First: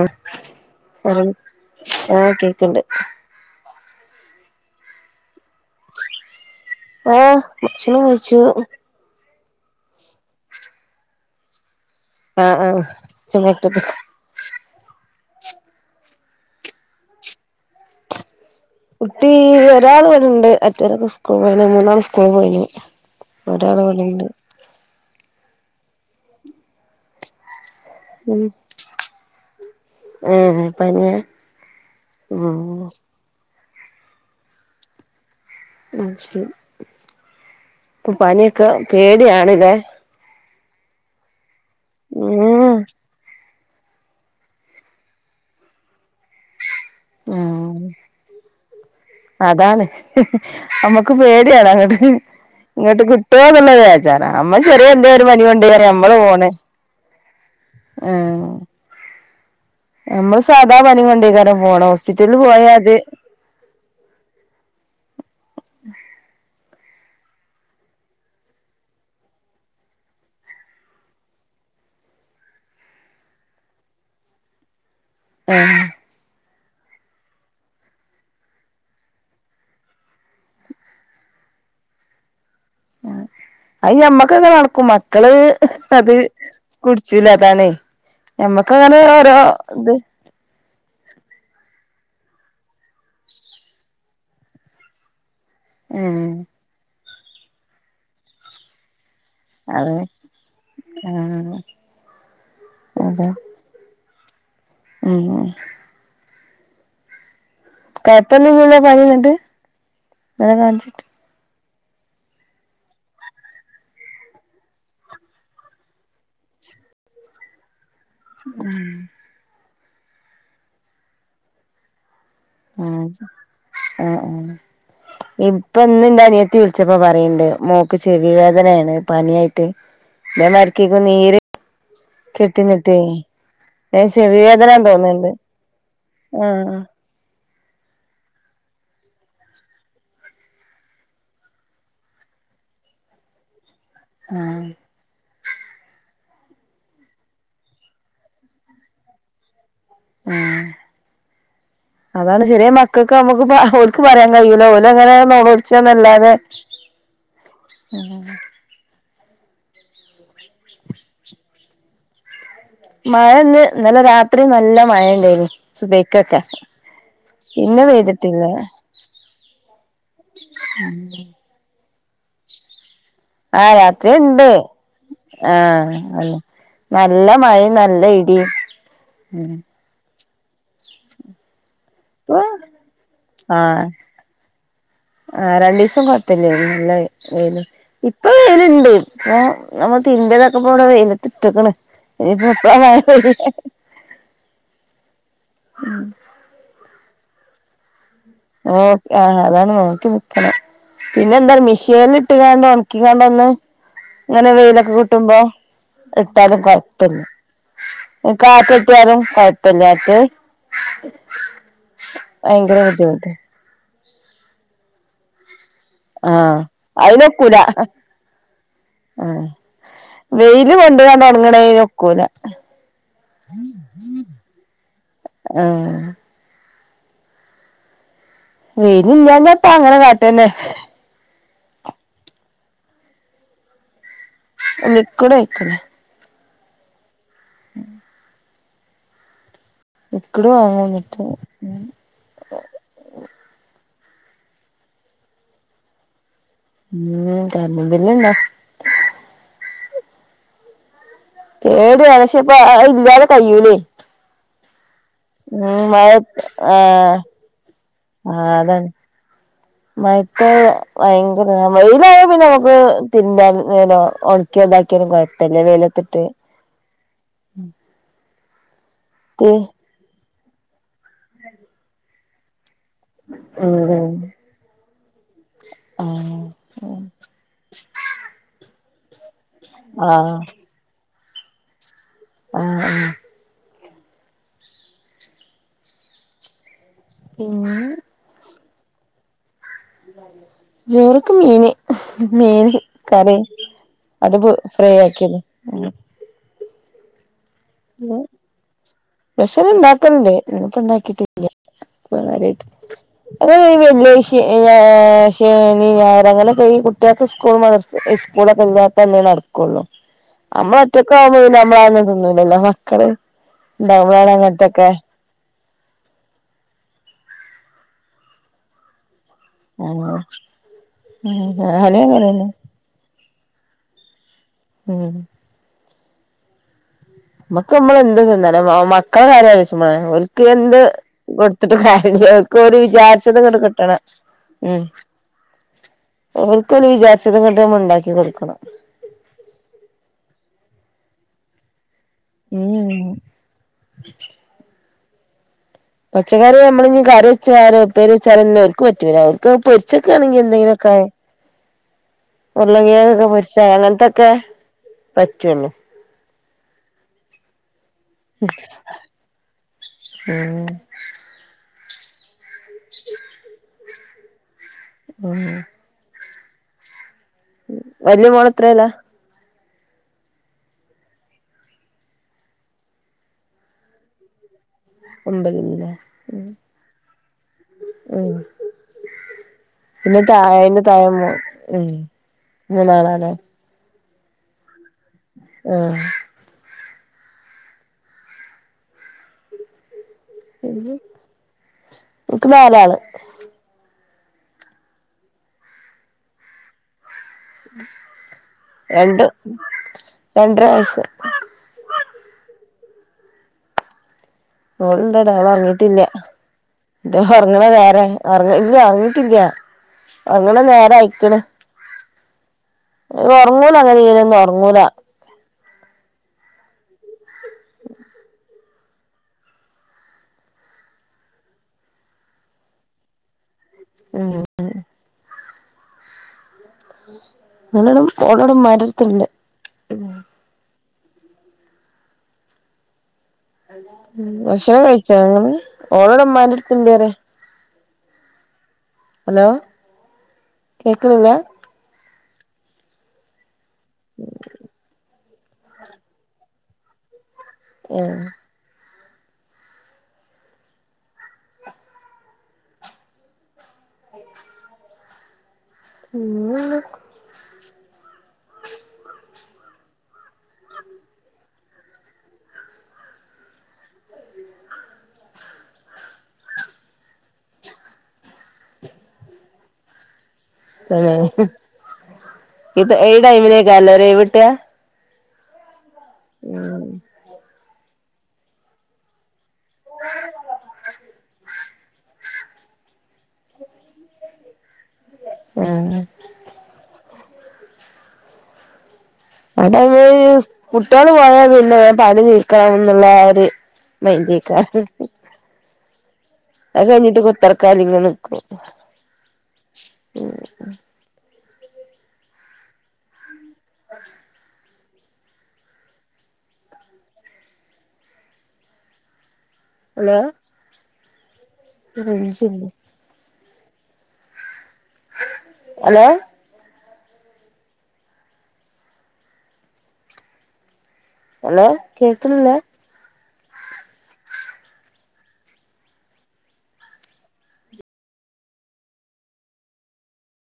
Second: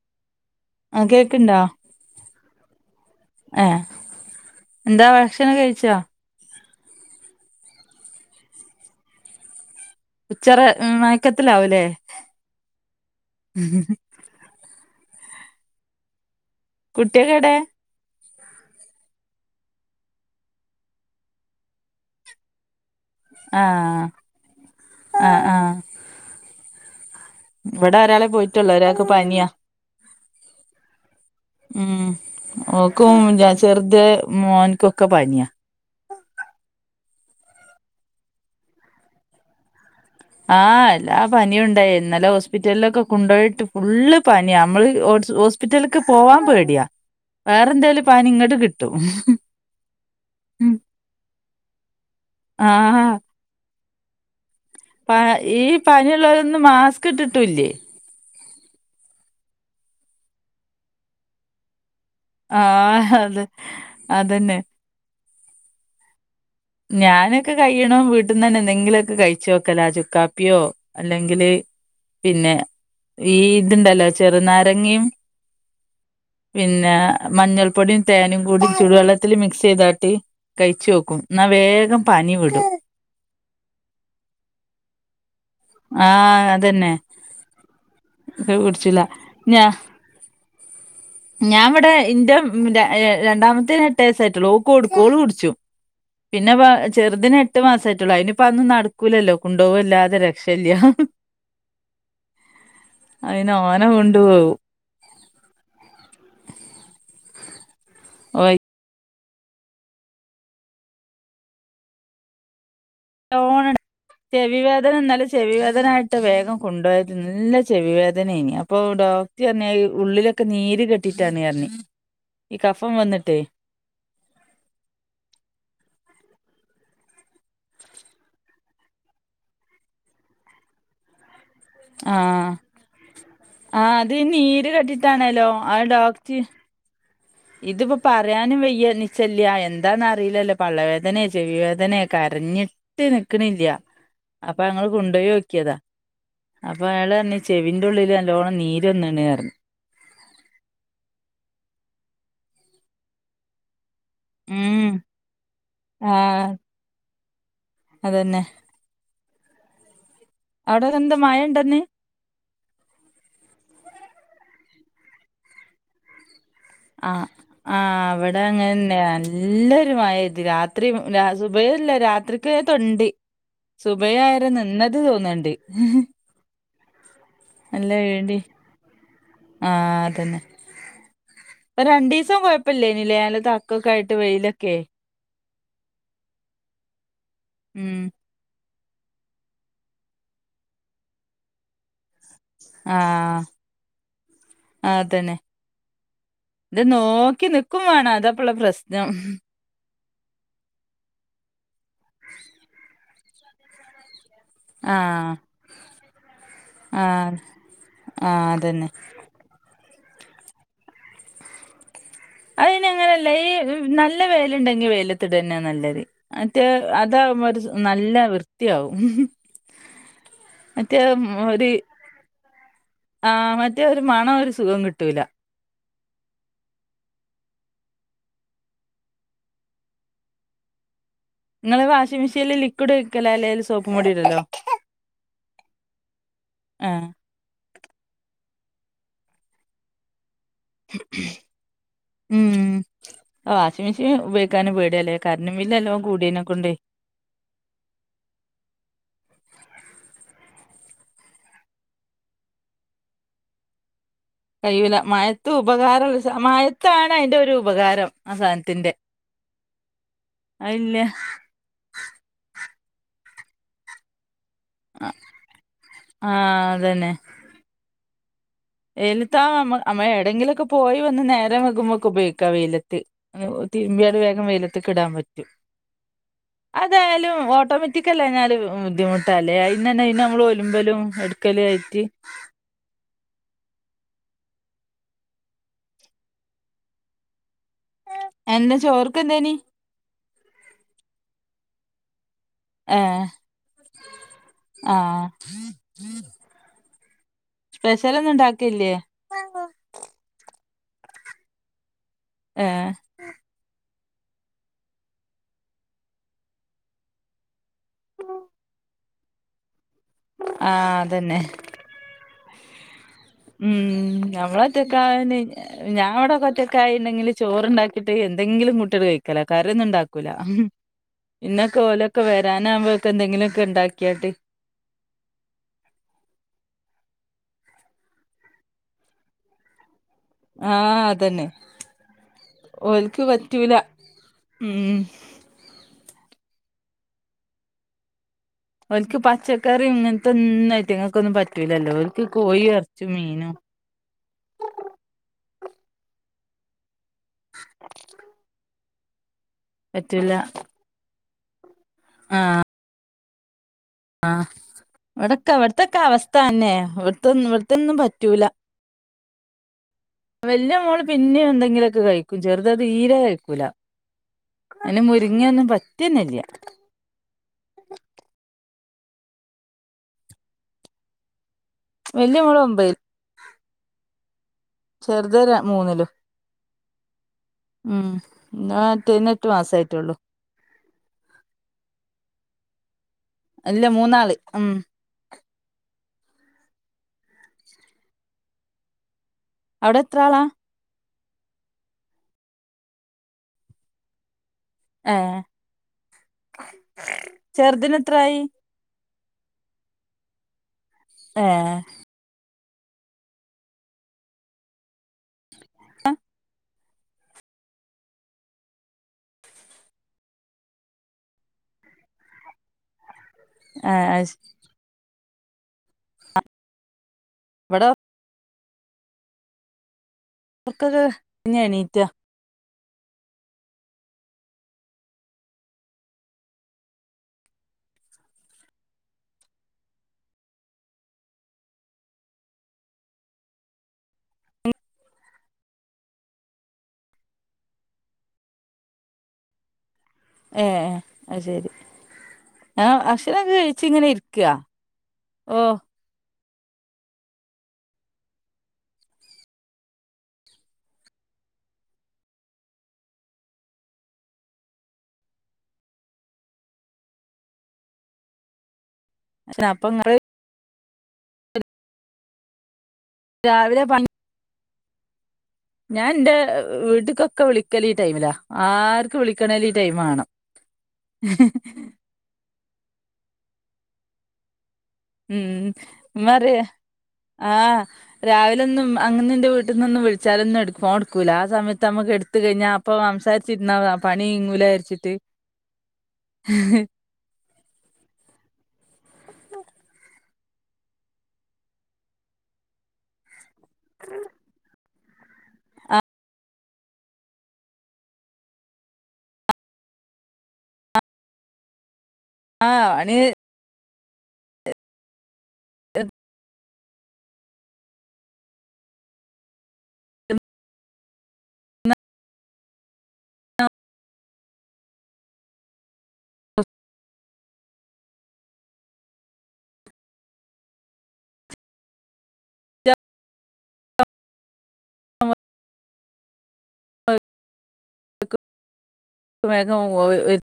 ആഹ് ആ പറയു ആഹ് കേൾക്ക്ണ്ട്. ആഹ്, എന്താ ഭക്ഷണം കഴിച്ചോ ആഹ് ഭക്ഷണം കഴിച്ചു. ഉച്ചറ മയക്കത്തിലാവൂല്ലേ ആഹ് ആഹ്, ഉച്ച മയക്കത്തിലാ കുട്ടിയൊക്കെവിടെ കുട്ടീ ഒരാള് ഇവടെണ്ട് മറ്റോലൊക്കെ സ്കൂള് പോയിന് മൂന്നാള് സ്കൂള് പോയിന് ഒരാള് ആഹ് ഇവടണ്ട്. ആഹ് ആഹ് ഇവിടെ ഒരാളെ ഉം പോയിട്ടൊള്ളൂ ഒരാൾക്ക് പനിയാ ഏഹ് പനിയാ ഹ്മ്മ് ഉം ഓൾക്കും ജ ചെറുത് മോൻക്കൊക്കെ പനിയാ അത് ശെരി. പനിയൊക്കെ പേടിയാണ്ല്ലേ ആഹ് എല്ലാ പനിയുണ്ടായി ഇന്നലെ ഉം ഹോസ്പിറ്റലിലൊക്കെ കൊണ്ടോയിട്ടും ഫുള്ള് പനിയാ അമ്മള് ഹോസ്പിറ്റൽക്ക് പോവാൻ പേടിയാ ഉം വേറെന്തേലും പാനി ഇങ്ങട്ട് കിട്ടും. അതാണ് ഹ്മ്മ് നമ്മക്ക് [inaudible] ആഹാ കിട്ടോന്നുള്ള ബേജാറാ അമ്മക്ക് ചെറിയ എന്തോരു പനി കൊണ്ട് വര നമ്മള് പോണ് കിട്ട്ട്ടൂലെ ആഹ്. ഞമ്മള് സാദാ പനി കൊണ്ടൈക്കാരം പോണ് ഹോസ്പിറ്റൽല് പോയാ അത് അതെന്നെ ഞാനൊക്കെ കഴിയ്ണവും വീട്ട്ന്നന്നെ എന്തെങ്കിലൊക്കെ കഴിച്ചോക്കലാ ചുക്കാപ്പിയോ അല്ലെങ്കില് പിന്നെ ഈ ഇത്ണ്ടല്ലോ ചെറ്നാരങ്ങിം ഏഹ് പിന്നെ മഞ്ഞൾപ്പൊടിം തേനും കൂടി ചൂടുവെള്ളത്തില് മിക്സ് ചെയ്താട്ടി കയ്ചോക്കും ഇന്നാ വേഗം പനി വിടും ആഹ് അത് ഞമ്മക്കെക്കെ നടക്കും മ മക്കള് അത് ആഹ് അതന്നെ കുടിച്ചൂല അതാണേ ഞമ്മക്ക് അങ്ങനെ കുടിച്ചില്ല ഓരോ ഞാ ഇത് ഞാൻ ഇവടെ ഇന്റെ രണ്ടാമത്തെ എട്ട് വസായിട്ടാെള്ളൂ ഓക്ക് കൊടുക്കും ഓള് കുടിച്ചും ഉം പിന്നെപ്പൊ ചെറ്തിന് എട്ട് മാസായിട്ടാെള്ളൂ ഐന്പ്പാെ അതൊന്നും നടക്കൂലല്ലോ അതെ കൊണ്ടോവെല്ലാതെ രക്ഷല്യ ആഹ് അതെ ഐനോ ഓനെ കൊണ്ടു പോവും ഉം ഏഹ് ഓ കൊഴപ്പാെന്നുല്യല്ലോ പനഇന്ന്ണ്ട് മോനെകാൺച്ചിട്ട് നല്ലോണംണ്ട് ചെവി വേദന ഇന്നലെ ചെവി വേദനായിട്ട് വേഗം കൊണ്ടാേയത് നല്ല ചെവി വേദനേയ്‌നി അപ്പൊ ഡോക്ടർ പർണത് ഉള്ളിലൊക്കെ നീര് കെട്ടിട്ടാണ് അർണ് ആജ് ആഹ് ആഹ് ഇപ്പൊ ഇന്ന് ഇന്റെ അനിയത്തി വിളിച്ചപ്പാെ പറയ്ണ്ട് മോക്ക് ചെവി വേദനേണ് പനിയായിട്ട് ഇതേ മാതിരിക്കേക്കും നീര് ആഹ് കെട്ടിന്ന്ട്ടേയ് ആഹ് ഐന് അത് ഈ നീര് ചെവിവേദനയാന്ന് തോന്ന്ണ്ട് കെട്ടിട്ടാണല്ലോ ആഹ് ആഹ് ഇതിപ്പാെ പറയാനും വെയ്യ നിച്ചല്ല്യാ എന്താന്ന് അറീലല്ലോ പള്ളവേദനെ ചെവിവേദനെ കരഞ്ഞി ട്ട് നിക്ക്ണില്യ ആഹ് അപ്പൊ ഞങ്ങള് കൊണ്ടോയോക്കിയതാ അപ്പൊ അയാളർണ് ചെവിന്റെ ഉള്ളില് നല്ലോണം നീര് വന്ന്‌ണ് അറ്ഞ്ഞു ആഹ് അതാണ് ചെറ്യേ മക്കൾക്കാവുമ്പൊക്കെ [unintelligible] ഇക്ക് പറയാൻ കഴിയൂല ഉം ഓലങ്ങനെ നൊളോൾച്ചാന്നല്ലാതെ അതെന്നെ അവിടെതെന്ത മയഇണ്ടഇന്ന് മഴ ഇന്ന് ഇന്നലെ രാത്രി നല്ല മയ ഇണ്ടായിന് സുബ്ഹിക്കെക്കെ ആഹ് ആഹ് അവടെ അങ്ങനെന്നെ നല്ലൊരുമയയൈത് രാത്രിം [unintelligible] ഇവടെല്ലെ രാത്രിക്ക് അകത്തുണ്ട് ആഹ് രാത്രിഇണ്ട് ആഹ് അയന്നെ നല്ല മയിം നല്ല ഇടിം ഉം ആഹ് അതെന്നെ രണ്ടീസം ഇപ്പൊ കൊഴപ്പെല്ലേയ്നിലെ നല്ല ആഹ് തക്ക ആയിട്ട് വെയിലൊക്കെ ആഹ് രണ്ടീസം കൊഴപ്പല്യേന്നുലെ വെെലും ഉം ഇ ഇപ്പൊ വെെല്ഇണ്ട് ഏ നമ്മള് തിരിമ്പ്യേതൊക്കെപ്പൂടെ വെെലത്ത് ഇട്ട്ക്ക്ണ് ആഹ് ഇനിപ്പൊ അതന്നെ [unintelligible] ഇത് നോക്കി നിക്കും വാണം അതപ് നോക്കി അഹാ അതാണ് നോക്കി നി ക്കണം പിന്നെ എന്താ അറിയോ മിഷീൻല് ഇട്ട്കാണ്ട് ഒൺക്കികാണ്ട് ഒന്ന് ഇങ്ങനെ വെെലൊക്കെ ആഹ് കിട്ടുമ്പൊ ഇട്ടാലും കൊഴ പല്യ ആഹ് അത് ആഹ് അതന്നെ കാറ്റട്ടിയാലും കൊയ പല്യാത്തത് ഭയങ്കര ബുദ്ധിമു അല്ല ഈ നല്ല വൈല് ഇണ്ടെങ്ങി വൈലത്ത് ഇട്എന്നെ നല്ലത് ആഹ് മറ്റേത് അതാവുമ്പൊ അയിനൊക്കൂല ഒര് സു നല്ലംവൃത്തിയാവും വെെല് കൊണ്ട്കാണ്ട് ഒണങ്ങ്ണൈന് ഒക്കൂല ആഹ് മറ്റേ ഒരു മണം ഒരു സുഖം കിട്ടൂല ആഹ് വെയിൽ ഇല്ലാതപ്പ അങ്ങനെ കാട്ടന്നെ ഇങ്ങള് വാഷിംഗ് മെഷീല് ലിക്വിഡ് ഒയ്ക്കല അല്ലേൽ സോപ്പ് പോടി ഇടല്ലോ? ലിക്വിഡ്‌ ഒയിക്കാലാ ആഹ് ഉം [inaudible] ലിക്വിഡ് വാങ്ങാൻ കിട്ടും ഉം വാഷിംഗ് മെഷീൻ ഉപയോഗിക്കാൻ പേടിയല്ലേ കരണ്ട് ബില്ല് നല്ലോണം കൂടിയനൊക്കെണ്ട് കറണ്ട് ബില്ല് ഉണ്ട് ഏത് എലക്ഷേ ഇപ്പ അത് ഇല്ലാതെ കഴ്യൂലേ കഴൂല മഴത്ത് മഴ ഉപകാരംഉള്ള സാ മഴത്താണ് ആഹ് അതിന്റെ ഒരു ഉപകാരം ആഹ് അതാണ് ആസാനത്തിന്റെ മഴത്ത് ഭയങ്കര വെയിലായ പിന്നെ നമുക്ക് തിന്ന്തൻ ഒണക്കിതാക്കിയാലും കുഴപ്പമില്ല വെയിലത്തിട്ട് ആഹ് അതന്നെ വെയ്ലത്താവ ത് നമ്മ നമ്മൾ എവിടെങ്കിലൊക്കെ പോയി വന്ന് നേരെം വൈകുമ്പോൾ ഉപയോഗിക്കാം വെയിലത്ത് തിരുമ്പിയാൽ വേഗം വെയില വെയിലത്ത്ക്ക് ഇടാൻ പറ്റും ആഹ് അതായാലും ഓട്ടോമാറ്റിക്കല്ലന്നാല് ബുദ്ധിമു തലയിന്നന്നെ അതിന് ആഹ് നമ്മള് ഒലുമ്പലും എടുക്കലും ആയിട്ട്. ആഹ് ആഹ് പിന്നെ എന്താ ചോർക്ക് എന്തേനി ചോറ്ക്ക് മീന് ഹും മീന് ഏഹ് കറി അത് പോ ഫ്രൈ ആഹ് ആക്കിയതും സ്പെഷ്യൽ ഒന്നും ഉണ്ടാക്കൽയില്ലേ? സ്പെഷ്യൽ ഉണ്ടാക്കൽ ഇണ്ട് ഇന്ന് ഇപ്പ ഉണ്ടാക്കിട്ട്--ഇല്ല ഇല്ല കാര്യയിട്ട് ഏഹ് [inaudible] ഏഹ് ശനി ഞായറ് അങ്ങനെയൊക്കെ ഈ കുട്ടികൾക്ക് സ്കൂൾ മദർസ്സ് സ്കൂളൊക്കെ ഇല്ലാത്ത ദിവസം അന്നെ നടക്ക നടക്കുയുള്ളൂ നമ്മ ആഹ് ഒറ്റക്ക് അതന്നെ ആവുമ്പോ നമ്മള് ആന്ന് തിന്നുല്ലല്ലോ മക്കള് ഉം ഇണ്ടാവുമ്പളാണ് അങ്ങനത്തൊക്കെ നമ്മളറ്റൊക്കന്ന് ഞാൻ ഇവിടെ ഒറ്റക്കയ് ആയിണ്ടെങ്കിൽ ചോറണ്ടാക്കിട്ട് എന്തെങ്കിലും കൂട്ടി ആട്ട് കഴിക്ക കയിക്കല്ലാ കറി ഒന്നും ആഹ് ഉണ്ടാക്കൂല ഹും പിന്നൊക്കെ ഞാനും ഓല് ഒക്കെ അങ്ങനെന്നെ വരാന് അ ഒക്കെന്തെങ്കിലും ഒക്കെ ഉണ്ടാക്കിയാട്ട് ഉം നമ്മക്ക് നമ്മളെന്ത്‌ തിന്നല്ലോ മക്കളെ കാര്യം ആലോചിച്ചുമ്മളാ നമ്മൾ എന്ത് ആഹ് അതന്നെ കൊടുത്തിട്ട് കാര്യമില്ല ഓർക്ക് ഓൽക്ക് വിചാരിച്ചത് അങ്ങോട്ട് പറ്റൂല കിട്ടണം ഉ ഉം അവർക്ക് ഒരു വിചാരിച്ചത നമ്മൾ ഉണ്ടാക്കി കൊടുക്കണം ഒലക്ക് പച്ചക്കറിയും ഇങ്ങനത്തെ ഒന്നുംായിട്ടങ്ങൾക്കൊന്നും പറ്റൂലല്ലോ ഒലക്ക് കോഴി ഇറച്ചും ഉം മീനും [inaudible] പച്ചക്കറി നമ്മള കറി വെച്ചാലോ ഉപ്പേരി വെച്ചാലോന്നും അവർക്ക് പറ്റൂല അവർക്ക് പൊരിച്ചൊക്കെ പറ്റൂല ആണെങ്കിൽ എന്തെങ്കിലും [inaudible] ഉരുളൻ കിഴങ്ങ് പൊരിച്ച അങ്ങനത്തെക്കെ ആഹ് ഇവിടൊക്കെ അവിടത്തൊക്കെ അവസ്ഥ തന്നെ ഇവിടത്തെന്നും ഇവിടത്തെൊന്നും പറ്റൂല ഉം വലിയ മോള് പിന്നെയും എന്തെങ്കിലുമൊക്കെ കഴിക്കും ചെറുത് അത് തീരെ കഴിക്കൂല അതിന് ഉം മുരിങ്ങ ഒന്നും പറ്റിയന്നല്ല വലിയ മോൾ എത്രയിലാ വലിയ മോള് ഒമ്പതിൽ ചെറുത് ഒമ്പതില്ലേ മൂന്നിലും ഉം ഞാൻ [inaudible] എട്ടുമാസം ആയിട്ടുള്ളൂ പിന്നെ താഴെ താഴേണ്ട താഴെ മൂന്നാളും അല്ല മൂന്നാള് ഉം ആഹ് അവിടെ എത്ര ആളാ ഇൻക്ക് നാലാള് ഏഹ് ചെറുതിന് എത്രായി രണ്ട്‌ രണ്ടര വയസ്സ് ഏഹ് മോളുണ്ടവിടെ ഓളൊറങ്ങീട്ടില്ല ഇന്ത ഉറങ്ങണ നേരെ ഇല്ല ഒറങ്ങിട്ടില്ല ഒറങ്ങണ നേരെ അയിക്കണ് ഒറങ്ങൂല ഏ അങ്ങനെ ഇങ്ങനൊന്നും ഒറങ്ങൂല ഇവടൊ ഒർക്കൊക്കെ പിന്നെ എണീറ്റ ഊം ഓളടെ ഓളടെ ഇമ്മാന്റെ അടുത്തുണ്ട് ഉം ഭക്ഷണം കഴിച്ചോ ഇങ്ങള് ഓളോടമ്മാന്റെ അടുത്ത്ണ്ട്‌ പറയ ഹലോ ഏഹ് കേക്ക്ണില്ല അഹ് ശെരി ആഹ് ഭക്ഷണൊക്കെ കഴിച്ചിങ്ങനെ ഇരിക്കാ ഓഹ് ആഹ് [unintelligible] പക്ഷെ അപ്പൊങ്ങള് രാവിലെ പ ഞാൻ ന്റെ വീട്ടിക്കൊക്കെ വിളിക്കല് ഈ ടൈമിലാ ആർക്ക് വിളിക്കണേലും ഈ ടൈം ആവണം തന്നെ ഇ ഈ ടൈമിലയ്ക്കാരം അല്ലെ ഒര് ഒഴിവ് കിട്ടാ ഉം ഇമ്മ അറിയും ഉം ആഹ് രാവിലൊന്നും അങ്ങനെ ഇന്റെ വീട്ടിൽന്നൊന്നും വിളിച്ചാലൊന്നും എടു ഫോൺ എടുക്കൂല്ല ആ സമയത്ത് നമ്മക്ക് എട് ത്ത് കഴിഞ്ഞ അപ്പൊ സംസാരിച്ചിരുന്ന പണി നീങ്ങൂല വിചാരിച്ചിട്ട് ആഹ് ഉ അവിടെ നമ്മള് സ് കുട്ട്യാള് പോയാൽ പിന്നെ വേം പണി നീക്കാ എന്നുള്ള ആ ഒര് മൈൻഡ് അയ്ക്കാരം അഹ് കഴിഞ്ഞിട്ട് കുത്തർക്കാല്ലിങ്ങനെ നിക്കും ഉം ആഹ് [unintelligible] ആഹ [inaudible] എഹ് ഹെലോ റേഞ്ചില്ല ഹലോ ഹലോ കേക്കണില്ല [unintelligible] [unintelligible] വേഗം [unintelligible]